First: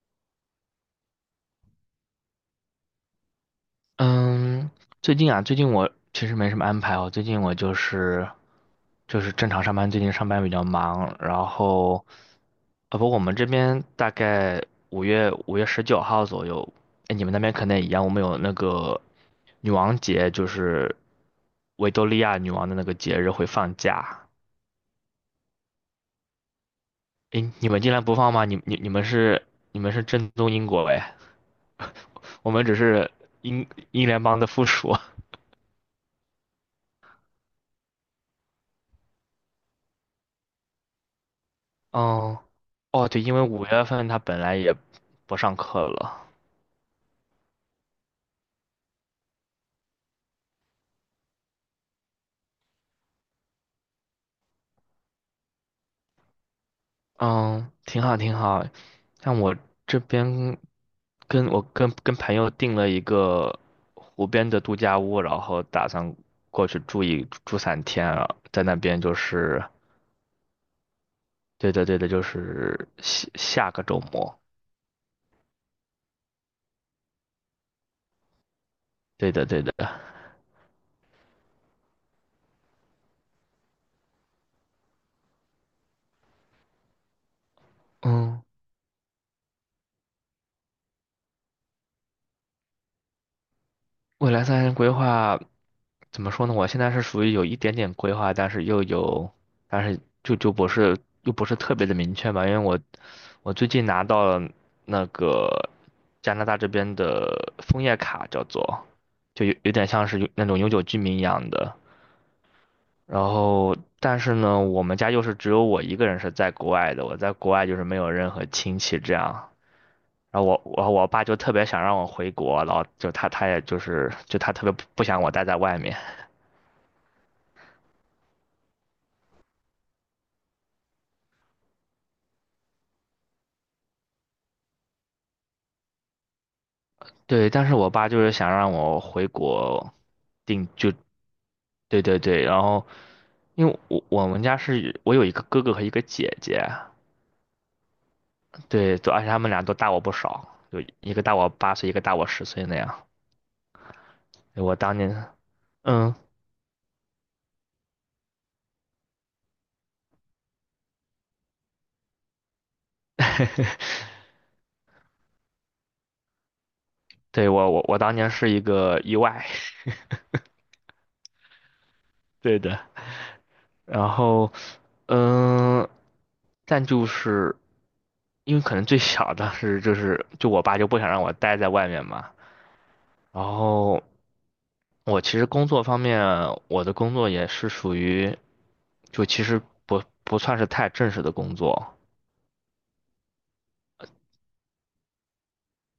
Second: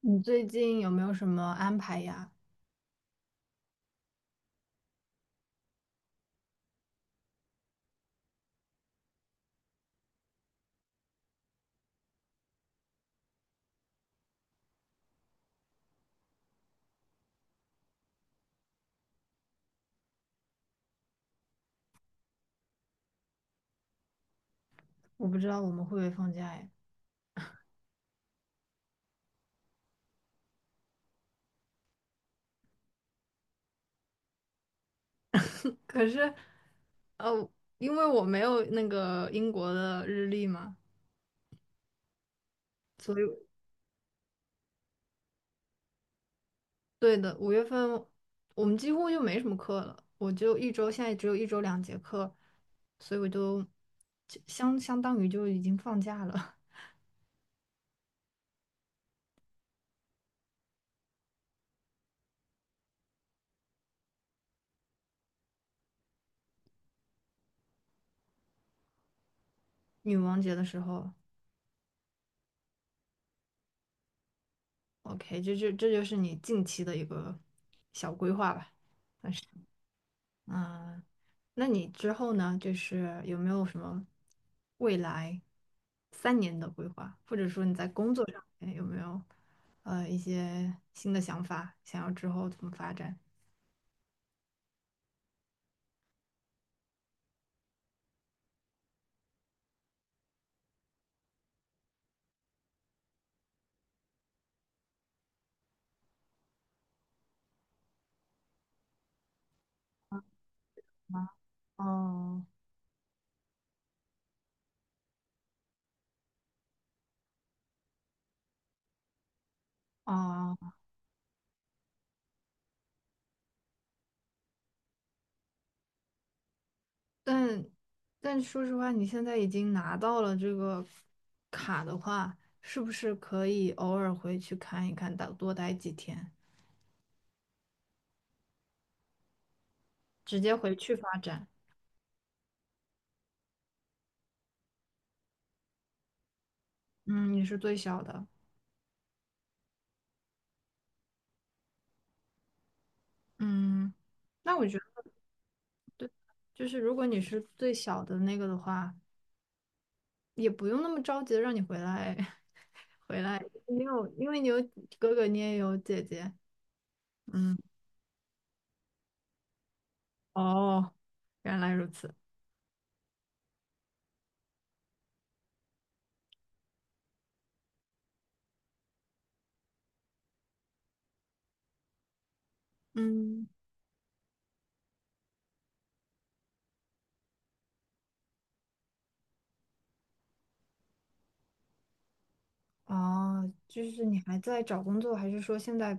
你最近有没有什么安排呀？嗯，最近啊，最近我其实没什么安排哦。最近我就是正常上班，最近上班比较忙。然后，不，我们这边大概五月19号左右。哎，你们那边可能也一样。我们有那个女王节，就是维多利亚女王的那个节日会放假。我不知道我们会不会放假哎。哎，你们竟然不放吗？你们是正宗英国哎，我们只是英联邦的附属。可是，呃，因为我没有那个英国的日历嘛，哦，哦，所对，以因为5月份他本来也不上课了。对的，五月份我们几乎就没什么课了，我就一周，现在只有一周两节课，所以我就就相当于就已经放假了。嗯，挺好，挺好。像我这边跟我跟跟朋友订了一个湖边的度假屋，然后打算过去住一住3天啊，在那边就是，女王节的时候对的，对的，就是下下个周末，，OK，这就是你近期的一个小规划吧。对的，对的。嗯，那你之后呢？就是有没有什么未来三年的规划，或者说你在工作上嗯，面有没有一些新的想法，想要之后怎么发展？未来3年规划，怎么说呢？我现在是属于有一点点规划，但是又有，但是就不是又不是特别的明确吧，因为我最近拿到了那个加拿大这边的枫叶卡，叫做就有点像是有那种永久居民一样的。哦然后，但是呢，我们家又是只有我一个人是在国外的，我在国外就是没有任何亲戚这样。然后我哦，我我爸就特别想让我回国，然后就他也就是就他特别不想我待在外面。但但说实话，你现在已经拿到了这个卡的话，是不是可以偶尔回去看一看，待多待几天，对，但是我爸就是想让我回国直接定回就，去发展？对对对。然后因为我们家是我有一个哥哥和一个姐姐。嗯，你是最小的，对，都而且他们俩都大我不少，就一个大我8岁，一个大我10岁那样。嗯，那对我我觉得。当年，嗯，就是如果你是最小的那个的话，也不用那么着急的让你回来，回来，你有，因为你有哥哥，你也有姐姐，对嗯，我当年是一个意外。哦，原来如此，对的。然后嗯，但就是因为可能最小的是就是就我爸就不想让我待在外面嘛。然嗯，后，我其实工作方面，我的工作也是属于，就其实不算是太正式的工作。哦，就是你还在找工作，还是说现在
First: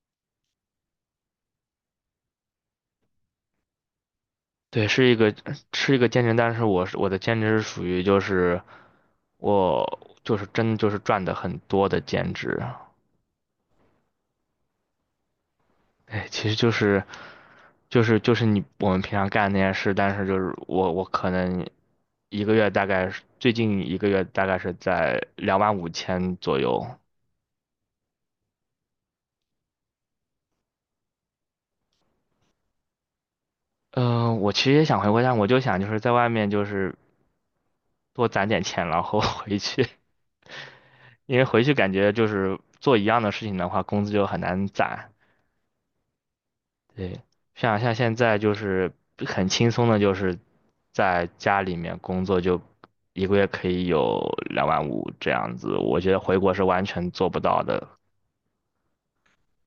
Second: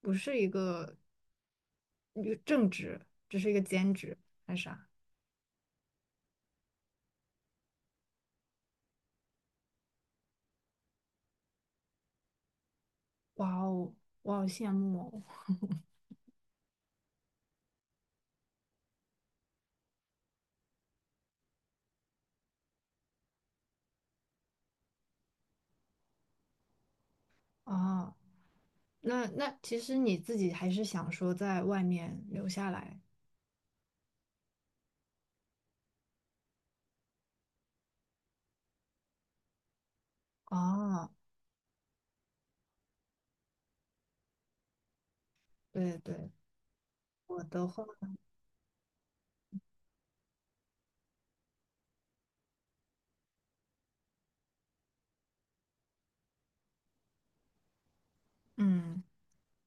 不是一个正职，只是一个兼职，还是对，啥？是一个兼职，但是我是我的兼职是属于就是我就是真就是赚的很多的兼职。哇哦，我好羡慕哎，其实就是你我们平常干的那些事，但是就是我可能一个月大概是最近一个月大概是在25,000左右。哦，哦，那那其实你自己还是想说在外面留下来。嗯、我其实也想回国，但我就想就是在外面就是多攒点钱，然后 回去，哦，因为回去感觉就是做一样的事情的话，工资就很难攒。对对，对，我的像话，像现在就是很轻松的，就是在家里面工作，就一个月可以有两万五这样子，我觉得回国是完全做不到的，嗯，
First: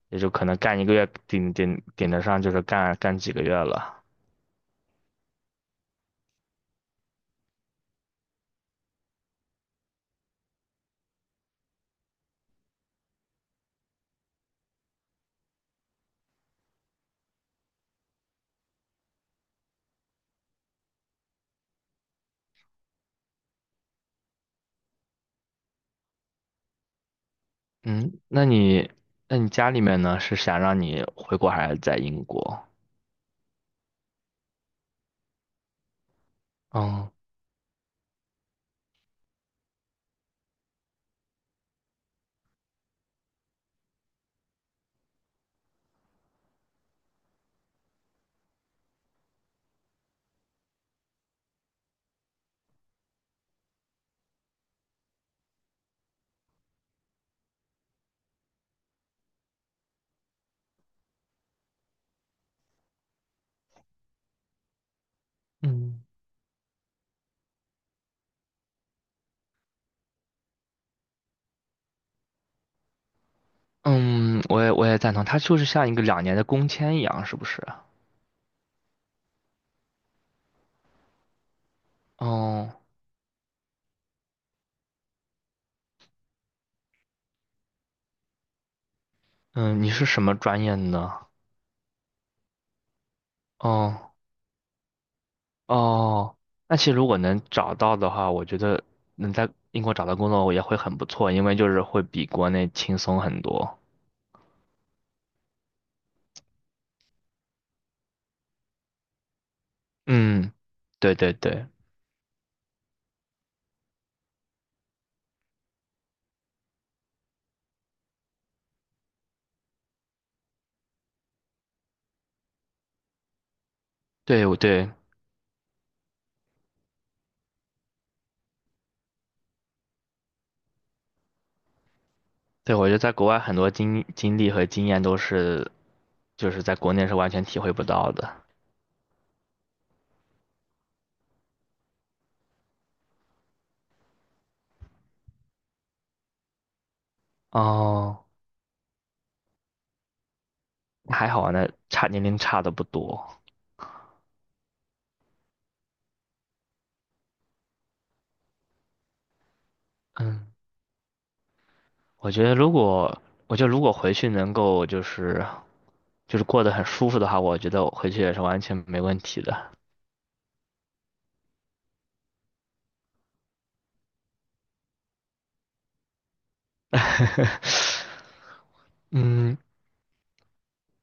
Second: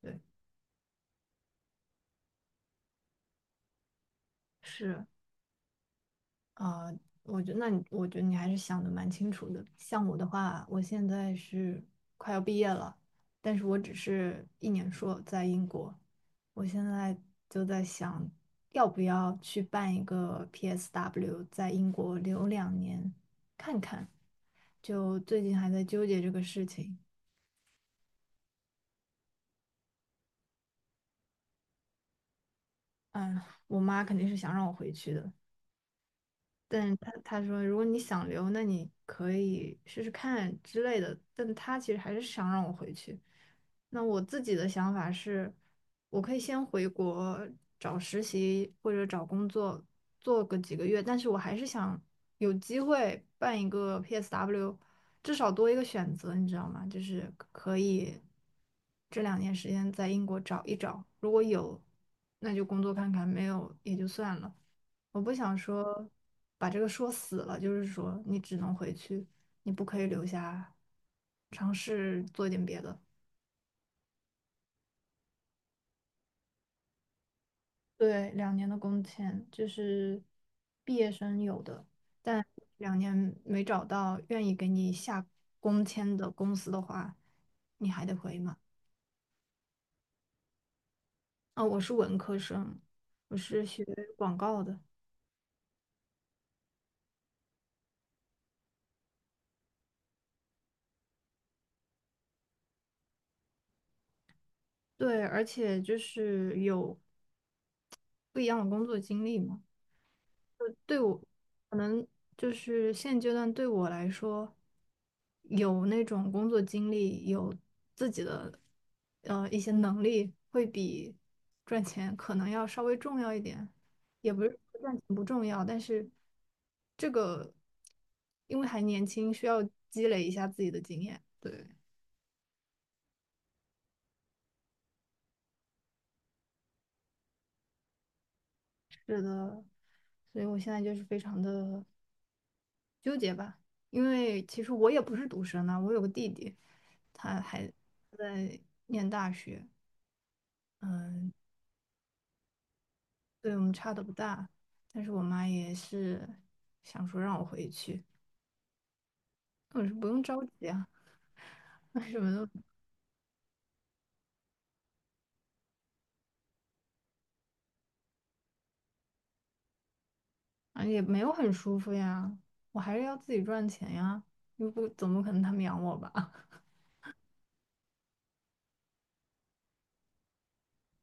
对，也就可能干一个月顶得上，就是干几个月了。是啊，我觉得那你，我觉得你还是想的蛮清楚的。像我的话，我现在是快要毕业了，但是我只是一年硕在英国，我现在就在想，要不要去办一个 PSW，在英国留两年看看。就最近还在纠结这个事情，嗯，那你家里面呢，是想让你回国还是在英国？嗯，我妈肯定是想让我回去的，但他嗯他说，如果你想留，那你可以试试看之类的。但他其实还是想让我回去。那我自己的想法是，我可以先回国找实习或者找工作，做个几个月。但是我还是想有机会办一个 PSW，至少多一个选择，你知道吗？就是可以这两年时间在英国找一找，如果有，那就工作看看；没有也就算了。我不想嗯说把这个说死了，就是说你只能回去，你不可以留下，尝试做一点别的。嗯，我也赞同，它就是像一个2年的工签一样，是不是？对，两年的工签就是毕业生有的，但哦。两年没找到愿意给你下工签的公司的话，你还得回嘛。嗯，你是什么专业呢？哦，我是文科生，我是学哦，广告的，哦，那其实如果能找到的话，我觉得能在英国找到工作也会很不错，因为就是会比国内轻松很多。对，而且就是有不一样的工作经历嘛。嗯，对对我，对对可能就是现阶段对我来说，有那种工作经历，有自己的一些能力，会比赚钱可能要稍微重要一点。也不对，是我说对赚钱不重要，但是这个因为还年轻，需要积累一下自己的经验。对，对，我觉得在国外很多经历和经验都是。就是在国内是完全体会不到的。是的，所以我现在就是非常的。纠结吧，因为其实我也不是独生啊，我有个弟弟，他还哦，在念大学，还嗯，好啊那年龄差的不多。对我们差的不大，但是我妈也是想说让我回去，我说不用着嗯，急啊，什我么觉都得如果，我觉得如果回去能够就是过得很舒服的话，我觉得我回去也是完全没问题的。啊也没有很舒服呀，我还是要自己赚钱呀，又不怎么可能他们养我吧？嗯，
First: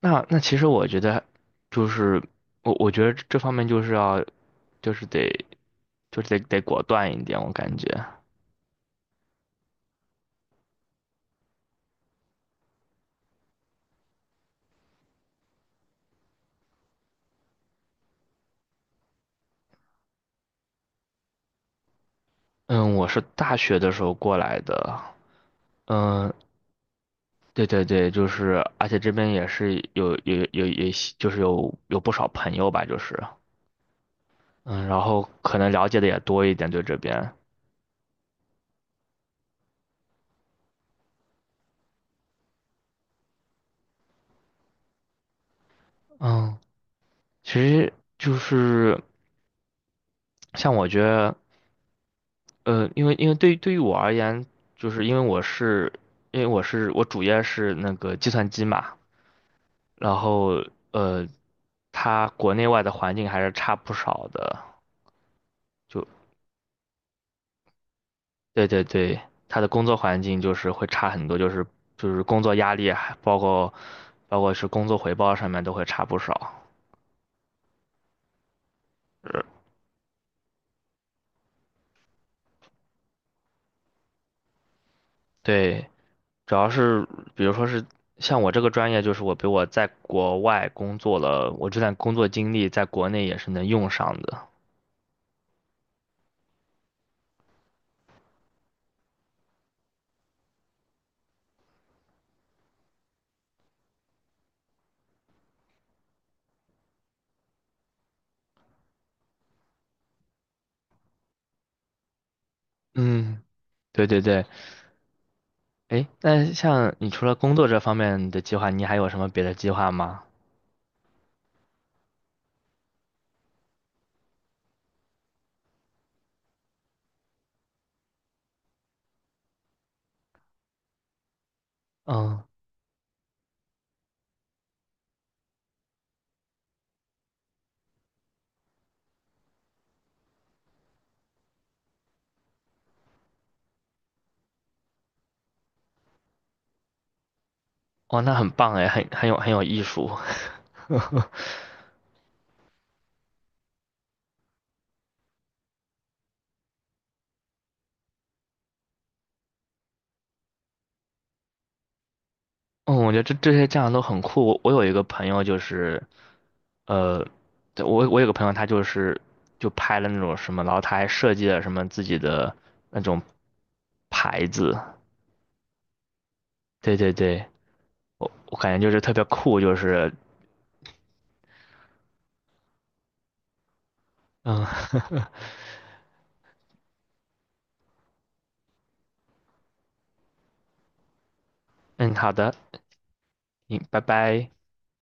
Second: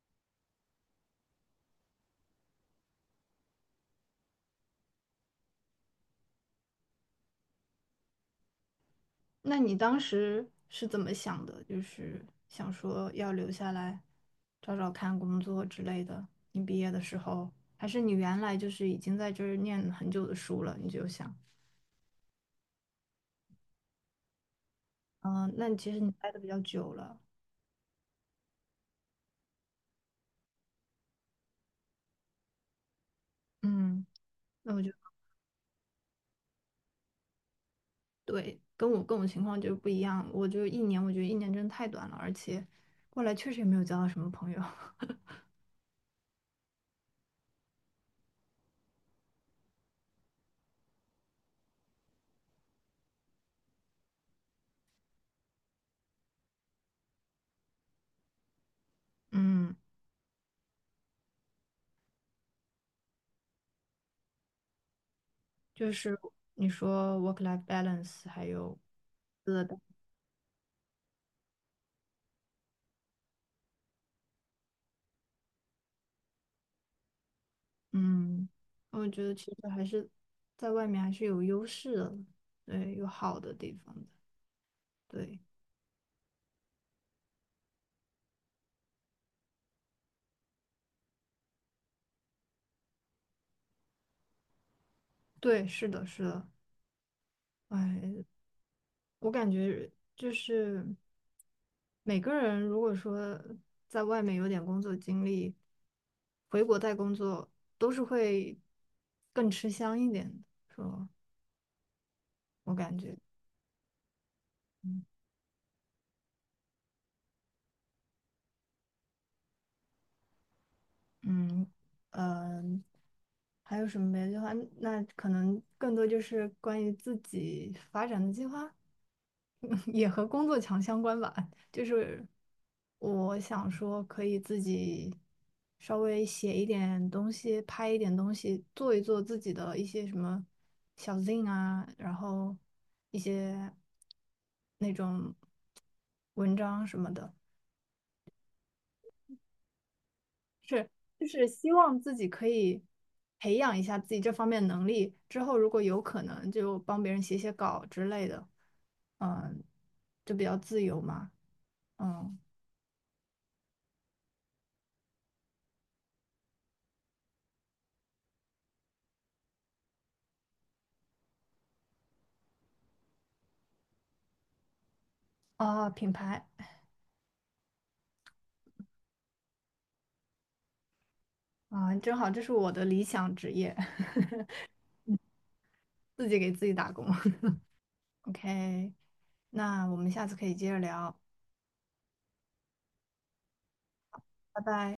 那其实我觉得，就是我觉得这方面就是要，就是得，就是得果断一点，我感觉。那你当时是怎么想的？就是想说要留下来找找看工作之类的。你毕业的时候，还是你原来就是已经在这儿念了很久的书了，你就想，嗯，我是大学的时候过来的。嗯、那其实你待嗯，的比较久了，对对对，就是，而且这边也是有，就是有不少朋友吧，就是，嗯，那我嗯，就然后可能了解的也多一点，对这边。对，跟我情况就不一样，我就一年，我觉得一年真的太短了，而且过来确实也没有交到什么朋友，嗯，其实就是像我觉得，因为对于我而言，就是因为我我主业是那个计算机嘛。嗯，然后呃，它国内外的环境还是差不少的。就就。是你说 work life balance，还对有。对对，他的工作环境就是会差很多，就是工作压力，还包括是工作回报上面都会差不少。嗯，我觉得其实还是在外面还是有优势的，对，有好的地方的，对，对，主要是比如说是像我这个专业，就是我在国外工作了，我这段工作经历在国内也是能用上的。对，是的，是的，哎，我感觉就是每个人如果说在外面有点工作经历，回国再工作都是会更吃香一点的，说我感觉。嗯，对对对。嗯诶，那像你除了工作这方面的计划，你还有什么别的计划吗？嗯嗯，还有什么别的计划？那可能更多就是关于自己发展的计划，也和工作强相关吧。就是嗯，我想说，可以自己稍微写一点东西，拍一点东西，做一做自己的一些什么小 zine 啊，然后一些那种文章什么的。哦，那很棒诶，很有艺术。就是希 望自己可以培养一下自己这方面能力，之后如果有可能就帮别人写写稿之类的，嗯，就比较自由嘛，嗯，嗯，我觉得这些酱都很酷。我有一个朋友就是，呃，对我有个朋友他就是就拍了那种什么，然后他还设计了什么自己的那种牌子。啊，品牌对对对，我感觉就是特别酷，就是啊，正好这是我的理想职业，嗯。 自己给自己打工。OK，那我们下次可以接着聊，嗯，好的，嗯，拜拜。拜拜。